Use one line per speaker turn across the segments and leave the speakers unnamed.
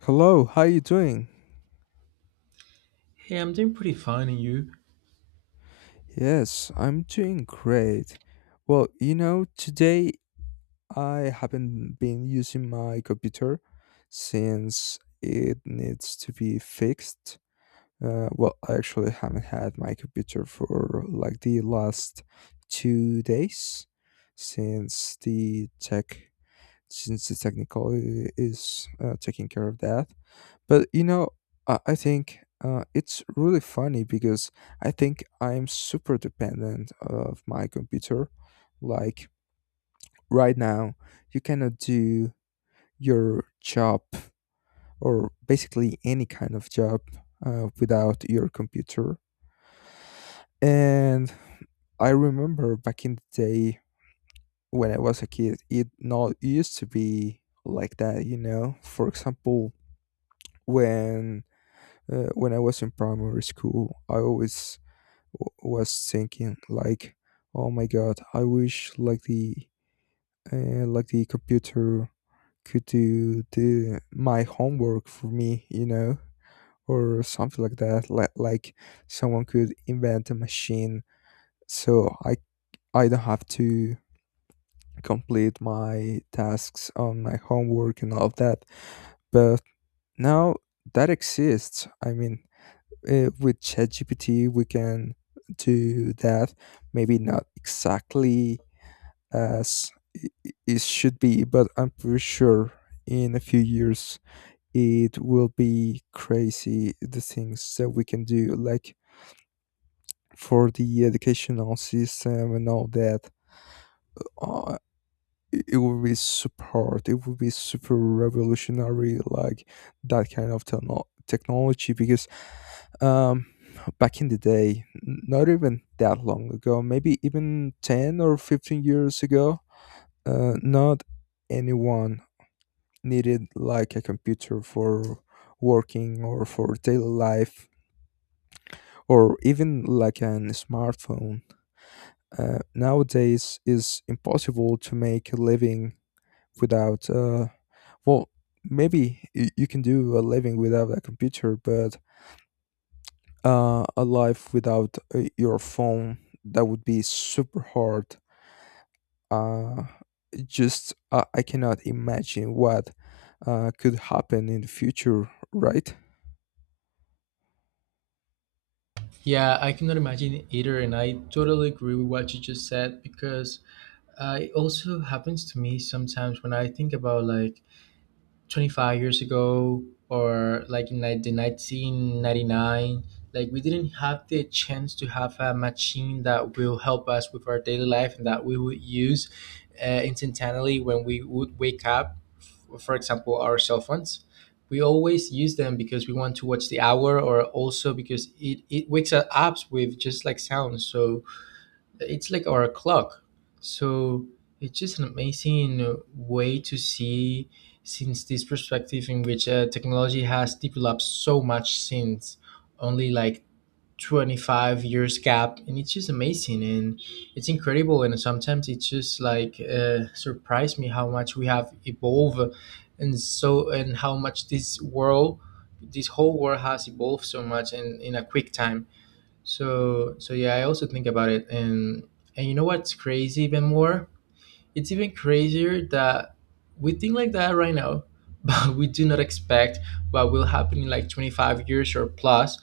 Hello, how you doing?
Hey, I'm doing pretty fine, and you?
Yes, I'm doing great. Well, you know, today I haven't been using my computer since it needs to be fixed. Well, I actually haven't had my computer for like the last 2 days since the tech since the technical is taking care of that. But you know, I think it's really funny because I think I'm super dependent of my computer. Like right now, you cannot do your job or basically any kind of job without your computer. And I remember back in the day when I was a kid, it not used to be like that, you know. For example, when when I was in primary school, I always w- was thinking like, oh my god, I wish like the computer could do the my homework for me, you know, or something like that, like someone could invent a machine so I don't have to complete my tasks on my homework and all of that. But now that exists. With chatgpt we can do that, maybe not exactly as it should be, but I'm pretty sure in a few years it will be crazy the things that we can do, like for the educational system and all that. Uh, it will be super hard. It will be super revolutionary, like that kind of technology, because um, back in the day, not even that long ago, maybe even 10 or 15 years ago, not anyone needed like a computer for working or for daily life or even like an smartphone. Nowadays is impossible to make a living without well maybe you can do a living without a computer, but a life without your phone, that would be super hard. Uh, just I cannot imagine what could happen in the future, right?
Yeah, I cannot imagine either, and I totally agree with what you just said because it also happens to me sometimes when I think about like 25 years ago, or like in like the 1999, like we didn't have the chance to have a machine that will help us with our daily life and that we would use instantaneously when we would wake up for example our cell phones. We always use them because we want to watch the hour, or also because it wakes us up with just like sound, so it's like our clock. So it's just an amazing way to see since this perspective in which technology has developed so much since only like 25 years gap, and it's just amazing and it's incredible, and sometimes it's just like surprised me how much we have evolved and so and how much this world, this whole world, has evolved so much in a quick time. So yeah, I also think about it. And you know what's crazy even more? It's even crazier that we think like that right now, but we do not expect what will happen in like 25 years or plus.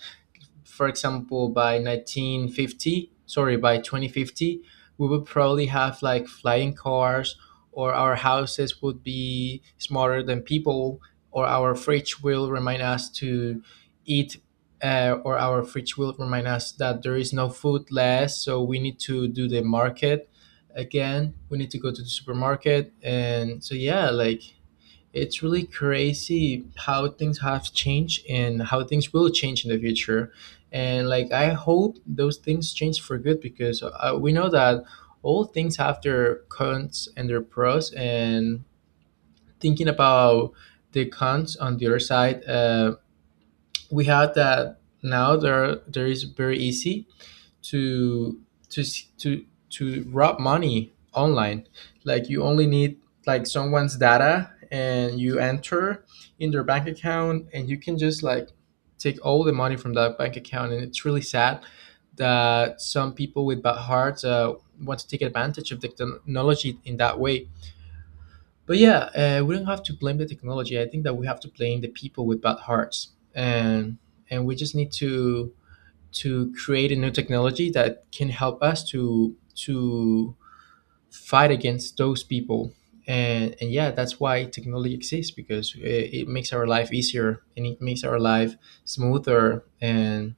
For example, by 1950, sorry, by 2050, we would probably have like flying cars, or our houses would be smarter than people, or our fridge will remind us to eat, or our fridge will remind us that there is no food less, so we need to do the market again. We need to go to the supermarket. And so yeah, like it's really crazy how things have changed and how things will change in the future. And like I hope those things change for good, because we know that all things have their cons and their pros. And thinking about the cons on the other side, we have that now. There is very easy to to s- to rob money online. Like you only need like someone's data, and you enter in their bank account and you can just like take all the money from that bank account. And it's really sad that some people with bad hearts want to take advantage of the technology in that way. But yeah, we don't have to blame the technology. I think that we have to blame the people with bad hearts. And we just need to create a new technology that can help us to fight against those people. And yeah, that's why technology exists, because it makes our life easier and it makes our life smoother. And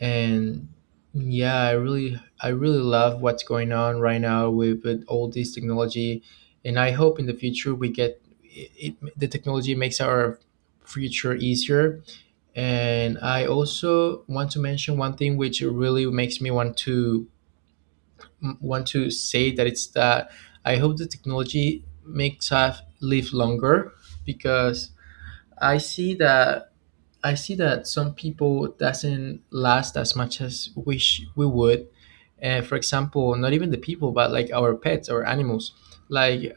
and yeah, I really love what's going on right now with all this technology. And I hope in the future we get it, the technology makes our future easier. And I also want to mention one thing which really makes me want to want to say that it's that I hope the technology makes us live longer. Because i see that I see that some people doesn't last as much as wish we would. For example, not even the people but like our pets or animals. Like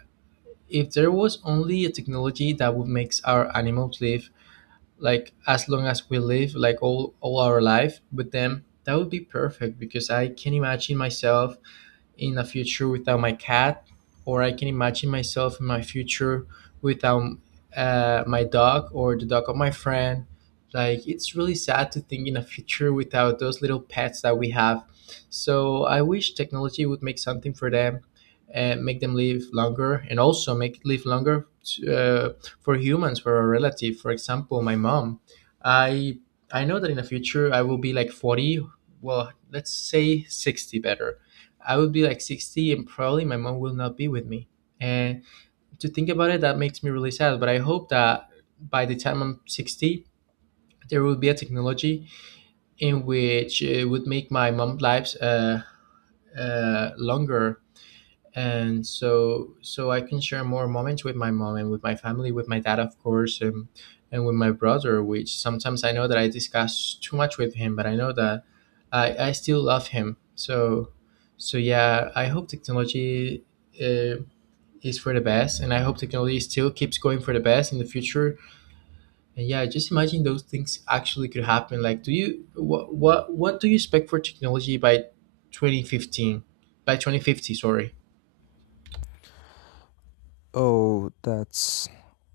if there was only a technology that would make our animals live like as long as we live, like all our life with them, that would be perfect. Because I can imagine myself in the future without my cat, or I can imagine myself in my future without my dog or the dog of my friend. Like it's really sad to think in a future without those little pets that we have. So I wish technology would make something for them and make them live longer, and also make live longer uh, for humans, for a relative. For example, my mom. I I know that in the future I will be like 40. Well, let's say 60 better, I would be like 60 and probably my mom will not be with me. And to think about it, that makes me really sad. But I hope that by the time I'm 60, there will be a technology in which it would make my mom's lives longer. And so I can share more moments with my mom and with my family, with my dad, of course, and with my brother. Which sometimes I know that I discuss too much with him, but I know that I still love him. So yeah, I hope technology uh, is for the best, and I hope technology still keeps going for the best in the future. And yeah, just imagine those things actually could happen. Like, do you what do you expect for technology by 2015? By 2050, sorry.
Oh, that's...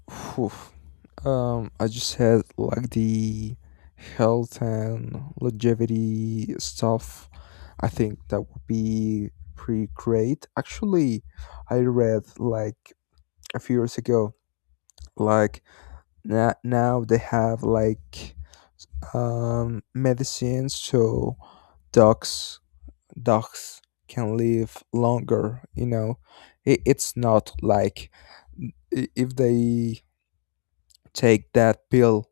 Phew. I just had like the health and longevity stuff. I think that would be pretty great. Actually, I read like a few years ago, like now they have like medicines so dogs dogs can live longer. You know, it's not like if they take that pill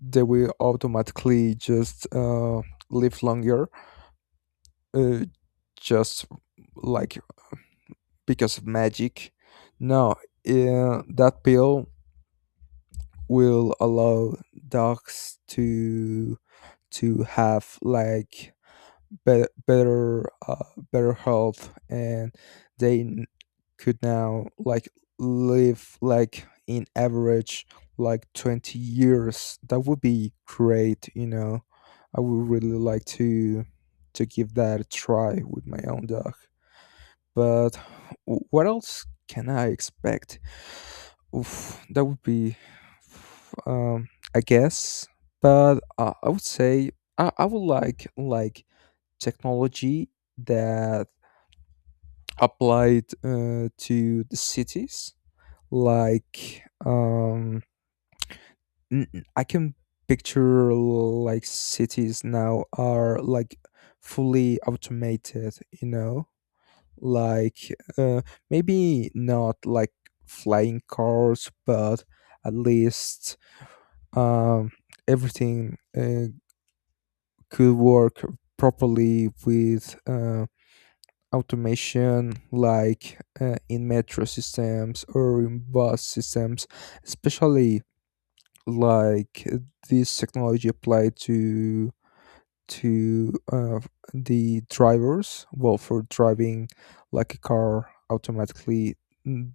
they will automatically just live longer, uh, just like, because of magic. No, that pill will allow dogs to have like better better uh, better health and they n- could now like live like in average like 20 years. That would be great, you know. I would really like to give that a try with my own dog. But what else can I expect? Oof, that would be... um I guess, but I would say I would like technology that applied to the cities, like, I can picture like cities now are like fully automated, you know. Like, maybe not like flying cars, but at least um everything could work properly with automation, like in metro systems or in bus systems, especially like this technology applied to to uh, the drivers, well, for driving like a car automatically. mm,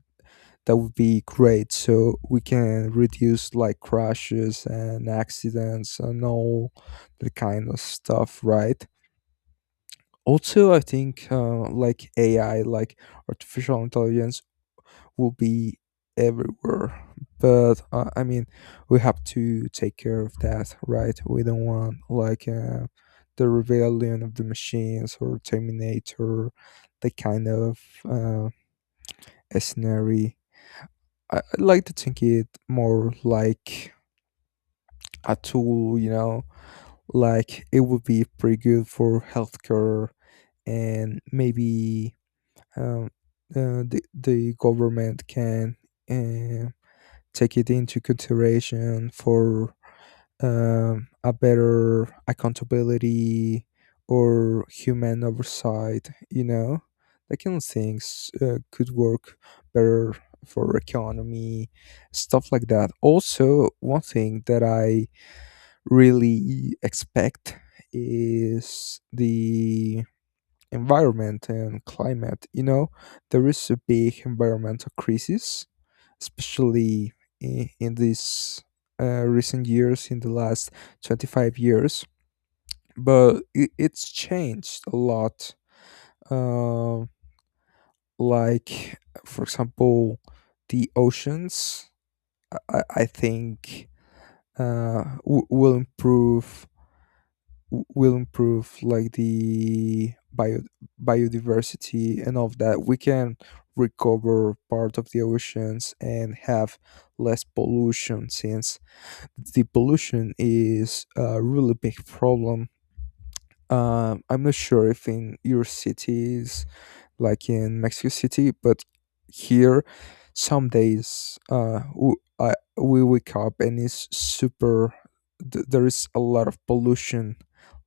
that would be great, so we can reduce like crashes and accidents and all that kind of stuff, right? Also, I think like AI, like artificial intelligence, will be everywhere. But I mean, we have to take care of that, right? We don't want like the rebellion of the machines or Terminator, the kind of uh, a scenario. I like to think it more like a tool, you know, like it would be pretty good for healthcare and maybe um, the government can uh, take it into consideration for a better accountability or human oversight. You know, that kind of things could work better for economy, stuff like that. Also, one thing that I really expect is the environment and climate. You know, there is a big environmental crisis, especially in these recent years, in the last 25 years. But it's changed a lot. Um, like, for example, the oceans, I think, will will improve like the biodiversity and all of that. We can recover part of the oceans and have less pollution, since the pollution is a really big problem. I'm not sure if in your cities, like in Mexico City, but here some days we wake up and it's super, there is a lot of pollution.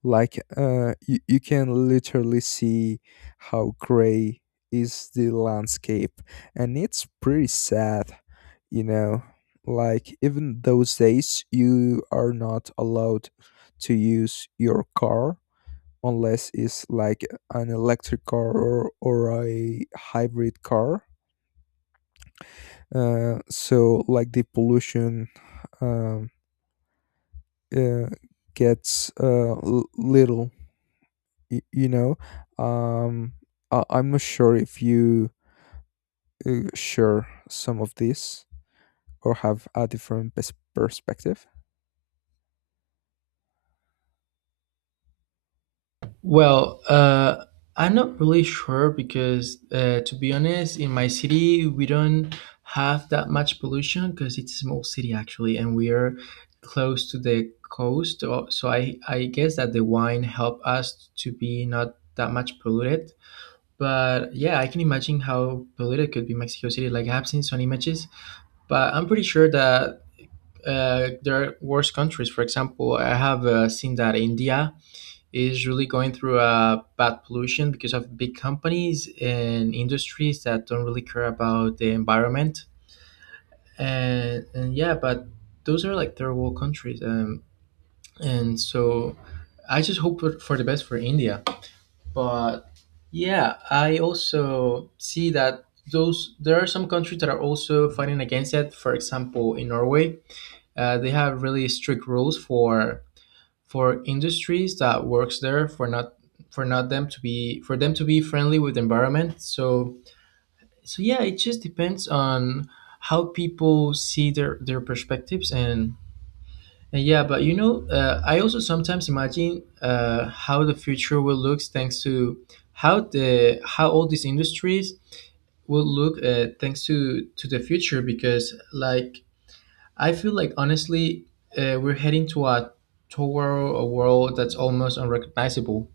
Like, you can literally see how gray is the landscape, and it's pretty sad, you know. Like even those days you are not allowed to use your car unless it's like an electric car, or a hybrid car. So like the pollution um, uh, gets little, you know. Um, I'm not sure if you share some of this, or have a different perspective?
Well, I'm not really sure because, to be honest, in my city we don't have that much pollution because it's a small city actually, and we are close to the coast. So I guess that the wine help us to be not that much polluted. But yeah, I can imagine how polluted could be Mexico City. Like I have seen some images, but I'm pretty sure that there are worse countries. For example, I have seen that India is really going through a bad pollution because of big companies and industries that don't really care about the environment. And, yeah, but those are like third world countries. And so I just hope for the best for India. But yeah, I also see that those there are some countries that are also fighting against it. For example, in Norway, they have really strict rules for industries that works there for not them to be friendly with the environment. So yeah, it just depends on how people see their perspectives. And yeah, but you know, I also sometimes imagine how the future will look thanks to how the how all these industries will look, thanks to the future. Because like I feel like honestly, we're heading to a toward a world that's almost unrecognizable.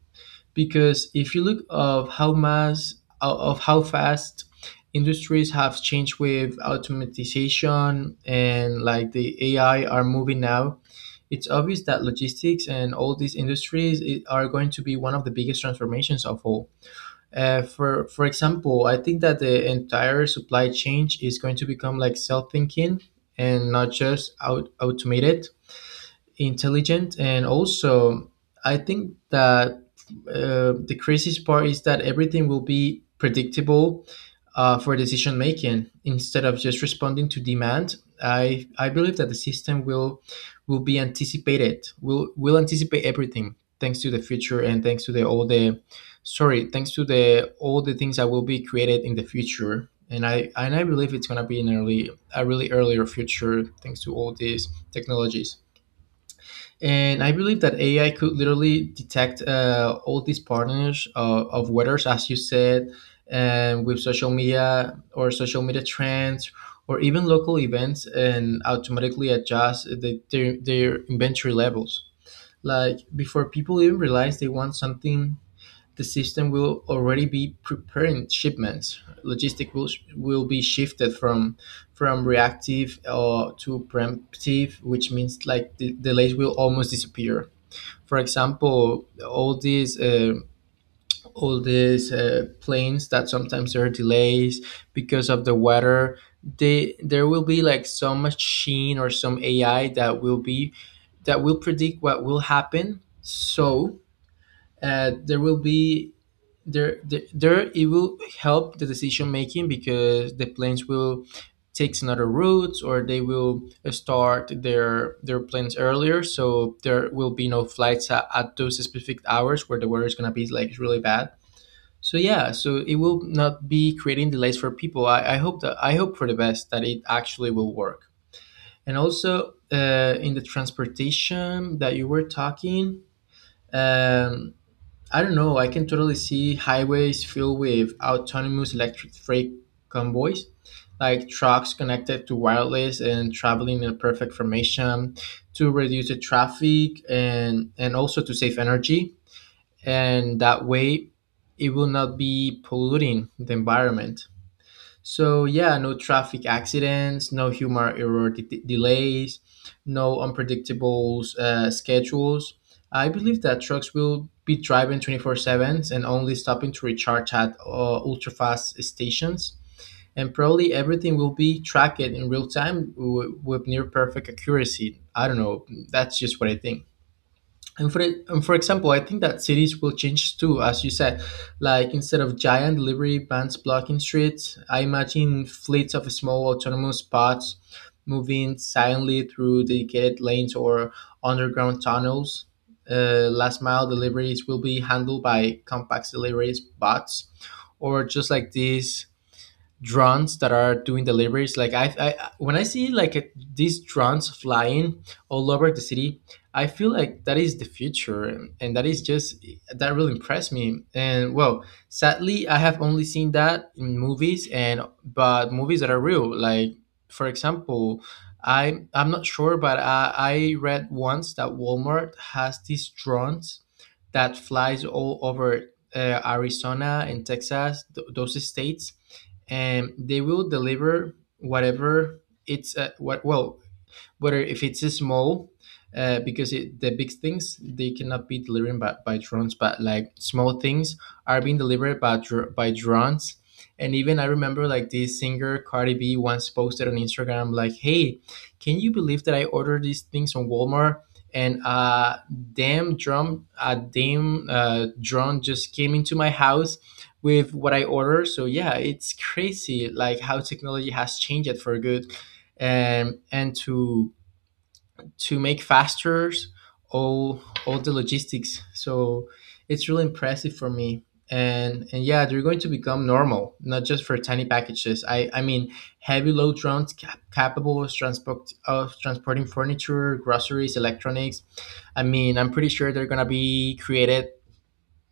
Because if you look of how mass of how fast industries have changed with automatization, and like the AI are moving now, it's obvious that logistics and all these industries are going to be one of the biggest transformations of all. For example, I think that the entire supply chain is going to become like self thinking and not just out automated intelligent. And also I think that the craziest part is that everything will be predictable for decision making instead of just responding to demand. I believe that the system will be anticipated, will anticipate everything thanks to the future, and thanks to the all the, sorry, thanks to the all the things that will be created in the future. And I believe it's going to be in early a really earlier future thanks to all these technologies. And I believe that AI could literally detect all these patterns of weathers, as you said, and with social media or social media trends or even local events, and automatically adjust their inventory levels. Like before people even realize they want something, the system will already be preparing shipments. Logistic will be shifted from reactive to preemptive, which means like the delays will almost disappear. For example, all these planes that sometimes there are delays because of the weather. They There will be like some machine or some AI that will be that will predict what will happen. So there will be there it will help the decision making, because the planes will take another routes, or they will start their planes earlier, so there will be no flights at those specific hours where the weather is going to be like really bad. So yeah, so it will not be creating delays for people. I hope that I hope for the best that it actually will work. And also in the transportation that you were talking, um, I don't know. I can totally see highways filled with autonomous electric freight convoys, like trucks connected to wireless and traveling in perfect formation to reduce the traffic, and, also to save energy. And that way, it will not be polluting the environment. So yeah, no traffic accidents, no humor error delays, no unpredictable schedules. I believe that trucks will be driving 24/7 and only stopping to recharge at ultra fast stations. And probably everything will be tracked in real time with near perfect accuracy. I don't know. That's just what I think. And for example, I think that cities will change too, as you said. Like instead of giant delivery vans blocking streets, I imagine fleets of small autonomous pods moving silently through dedicated lanes or underground tunnels. Last mile deliveries will be handled by compact deliveries bots, or just like these drones that are doing deliveries like I when I see like these drones flying all over the city. I feel like that is the future, and that is just that really impressed me. And well, sadly I have only seen that in movies, and but movies that are real. Like for example, I'm not sure, but I read once that Walmart has these drones that flies all over Arizona and Texas, those states, and they will deliver whatever. It's what well Whether if it's small, the big things they cannot be delivered by, drones, but like small things are being delivered by drones. And even I remember like this singer Cardi B once posted on Instagram like, "Hey, can you believe that I ordered these things on Walmart?" And uh, a damn drone just came into my house with what I ordered. So yeah, it's crazy like how technology has changed it for good, and to make faster all all the logistics. So it's really impressive for me. And yeah, they're going to become normal, not just for tiny packages. I mean, heavy load drones capable of transporting furniture, groceries, electronics. I mean, I'm pretty sure they're gonna be created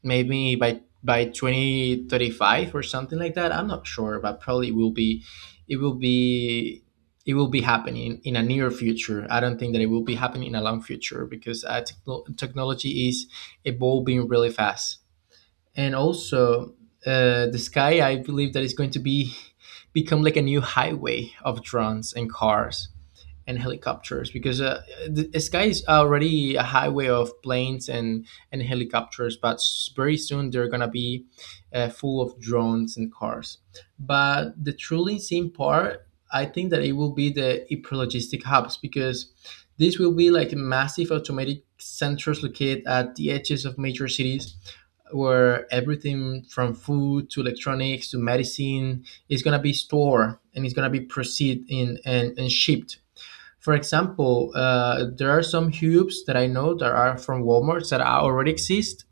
maybe by 2035 or something like that. I'm not sure, but probably will be, it will be it will be happening in a near future. I don't think that it will be happening in a long future, because technology is evolving really fast. And also, the sky, I believe that, is going to be become like a new highway of drones and cars and helicopters. Because the sky is already a highway of planes and helicopters, very soon they're gonna be full of drones and cars. But the truly insane part, I think that it will be the hyperlogistic hubs, because this will be like massive automatic centers located at the edges of major cities, where everything from food to electronics to medicine is going to be stored and it's going to be proceed in and shipped. For example, there are some hubs that I know that are from Walmart that are- already exist,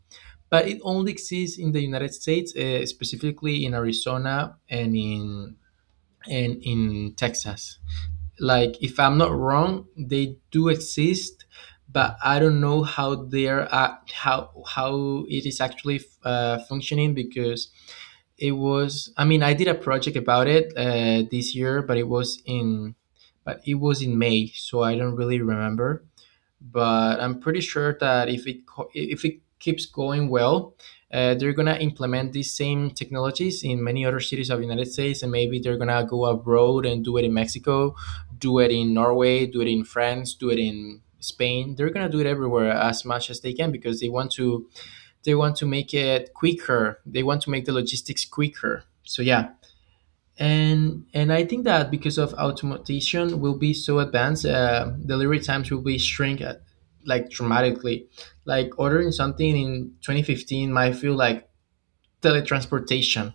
but it only exists in the United States, specifically in Arizona and in Texas. Like, if I'm not wrong, they do exist, but I don't know how they're how it is actually functioning. Because it was I mean I did a project about it this year, but it was in but it was in May, so I don't really remember. But I'm pretty sure that if it keeps going well, they're gonna implement these same technologies in many other cities of the United States, and maybe they're gonna go abroad and do it in Mexico, do it in Norway, do it in France, do it in Spain. They're gonna do it everywhere as much as they can, because they want to make it quicker. They want to make the logistics quicker. So yeah, and I think that because of automation will be so advanced, delivery times will be shrink like dramatically. Like ordering something in 2015 might feel like teletransportation.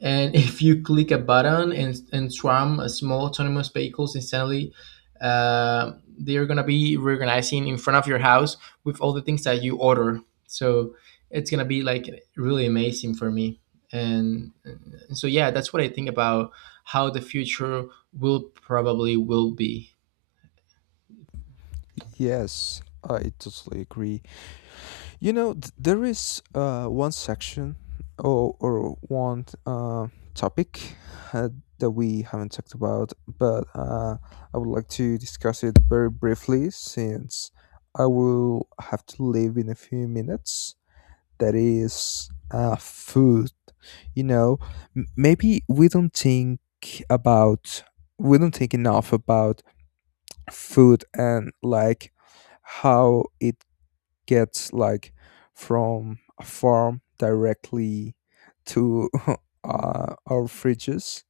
And if you click a button, and swarm small autonomous vehicles instantly, uh, they're going to be reorganizing in front of your house with all the things that you order. So it's going to be like really amazing for me. Yeah, that's what I think about how the future will probably will be.
Yes, I totally agree. You know, there is one section, or one topic uh, that we haven't talked about, but I would like to discuss it very briefly, since I will have to leave in a few minutes. That is food. You know, maybe we don't about, we don't think enough about food, and like how it gets like from a farm directly to our fridges.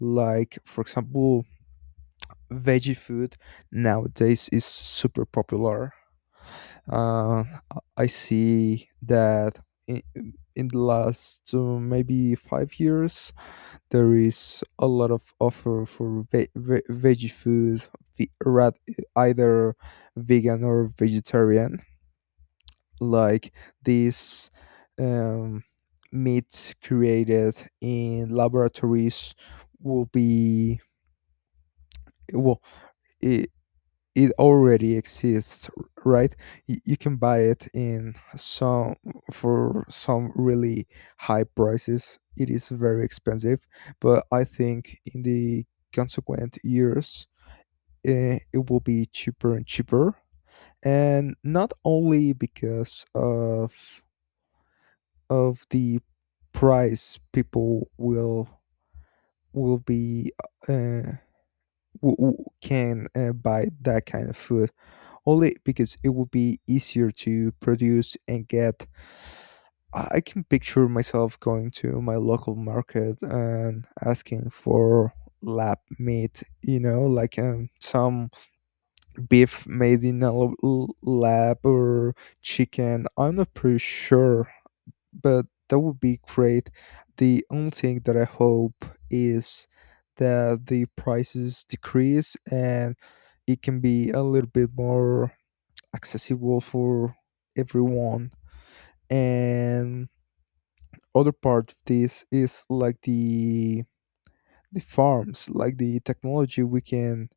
Like, for example, veggie food nowadays is super popular. Uh, I see that in, in the last maybe 5 years, there is a lot of offer for veggie food, ve- ra- either vegan or vegetarian. Like these um, meat created in laboratories will be, well, it, it already exists, right? You can buy it in some, for some really high prices. It is very expensive, but I think in the consequent years, it will be cheaper and cheaper. And not only because of the price, people will be, uh, can buy that kind of food only because it will be easier to produce and get. I can picture myself going to my local market and asking for lab meat, you know, like some beef made in a lab, or chicken, I'm not pretty sure, but that would be great. The only thing that I hope is that the prices decrease and it can be a little bit more accessible for everyone. And other part of this is like the farms, like the technology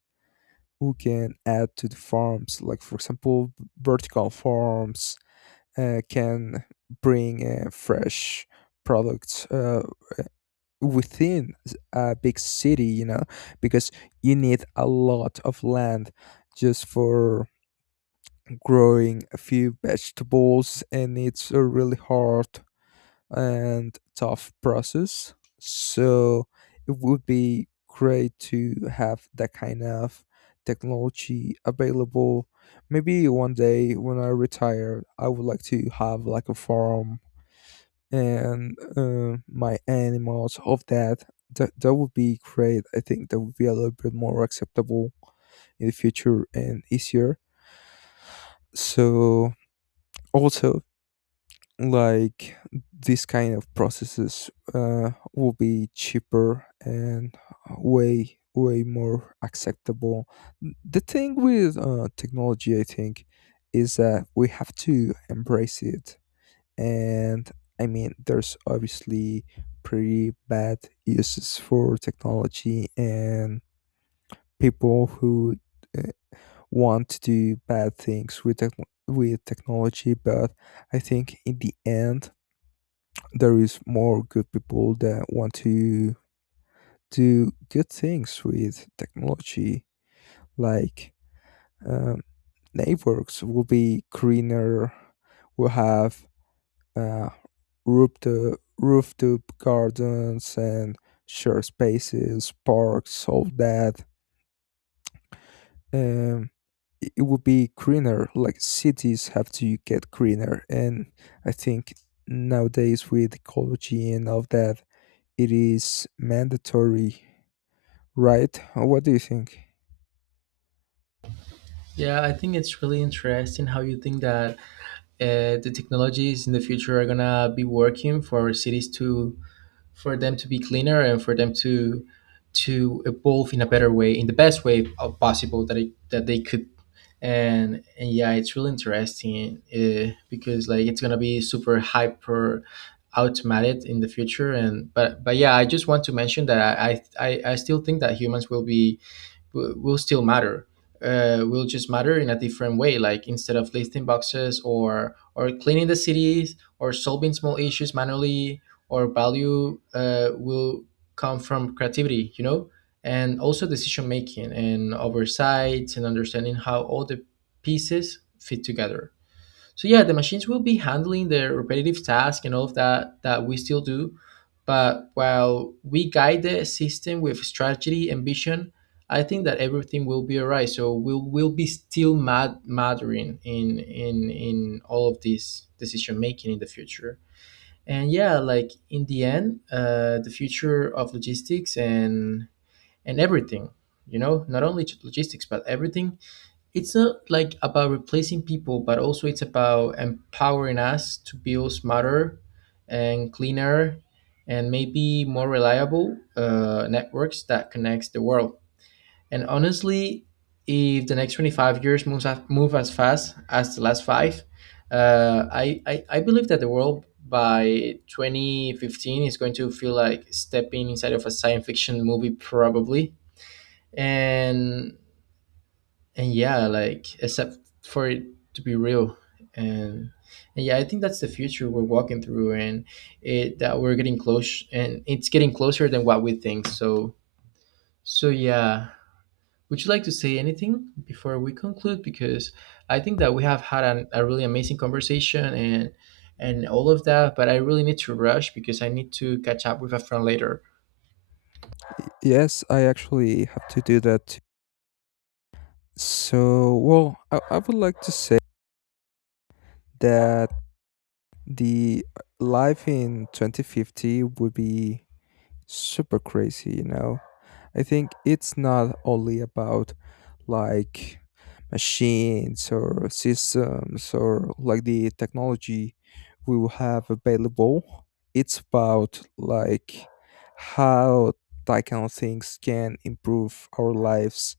we can add to the farms. Like, for example, vertical farms can bring fresh products within a big city, you know, because you need a lot of land just for growing a few vegetables, and it's a really hard and tough process. So it would be great to have that kind of technology available. Maybe one day when I retire I would like to have like a farm and my animals of that. That would be great. I think that would be a little bit more acceptable in the future and easier. So also like these kind of processes will be cheaper and way more acceptable. The thing with technology I think is that we have to embrace it. And I mean, there's obviously pretty bad uses for technology and people who uh, want to do bad things with techn with technology, but I think in the end there is more good people that want to do good things with technology. Like um, networks will be greener, will have uh, rooftop gardens and shared spaces, parks, so that um, it would be greener. Like cities have to get greener, and I think nowadays with ecology and all that, it is mandatory, right? What do you think?
Yeah, I think it's really interesting how you think that the technologies in the future are gonna be working for cities to for them to be cleaner, and for them to evolve in a better way, in the best way possible that that they could. And yeah, it's really interesting because like it's gonna be super hyper automated in the future. And but yeah, I just want to mention that I still think that humans will be will still matter, will just matter in a different way. Like instead of lifting boxes, or cleaning the cities, or solving small issues manually, or value, will come from creativity, you know. And also decision making and oversight, and understanding how all the pieces fit together. So yeah, the machines will be handling the repetitive task and all of that that we still do, but while we guide the system with strategy and vision, I think that everything will be all right. So we'll be still mattering in all of this decision making in the future. And yeah, like in the end, the future of logistics and everything, you know, not only just logistics but everything, it's not like about replacing people, but also it's about empowering us to build smarter and cleaner and maybe more reliable networks that connects the world. And honestly, if the next 25 years move as fast as the last five, I believe that the world by 2015 is going to feel like stepping inside of a science fiction movie, probably. And and yeah, like except for it to be real. And and yeah, I think that's the future we're walking through, and it that we're getting close, and it's getting closer than what we think. So yeah, would you like to say anything before we conclude? Because I think that we have had a really amazing conversation and all of that, but I really need to rush because I need to catch up with a friend later.
Yes, I actually have to do that too. So, well, I would like to say that the life in 2050 would be super crazy, you know. I think it's not only about like machines or systems or like the technology we will have available. It's about like how that kind of things can improve our lives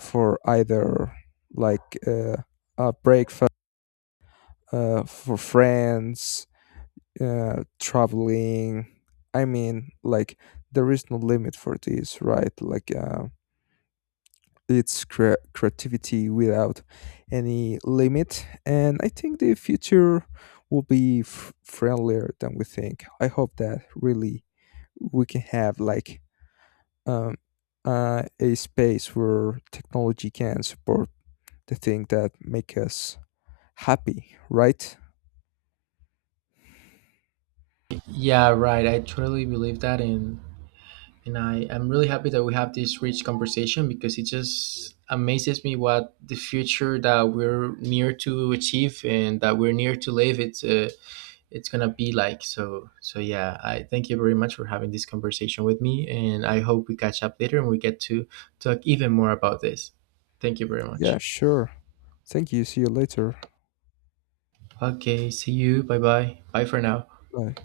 for either like a breakfast, for friends, traveling. I mean, like there is no limit for this, right? Like it's creativity without any limit, and I think the future will be friendlier than we think. I hope that really we can have like um, a space where technology can support the thing that make us happy, right?
Yeah, right, I totally believe that. And I am really happy that we have this rich conversation, because it just amazes me what the future that we're near to achieve and that we're near to live. It's gonna be like, so yeah. I thank you very much for having this conversation with me, and I hope we catch up later and we get to talk even more about this. Thank you very
Yeah,
much.
sure. Thank you. See you later.
Okay, see you. Bye bye. Bye for now.
Bye.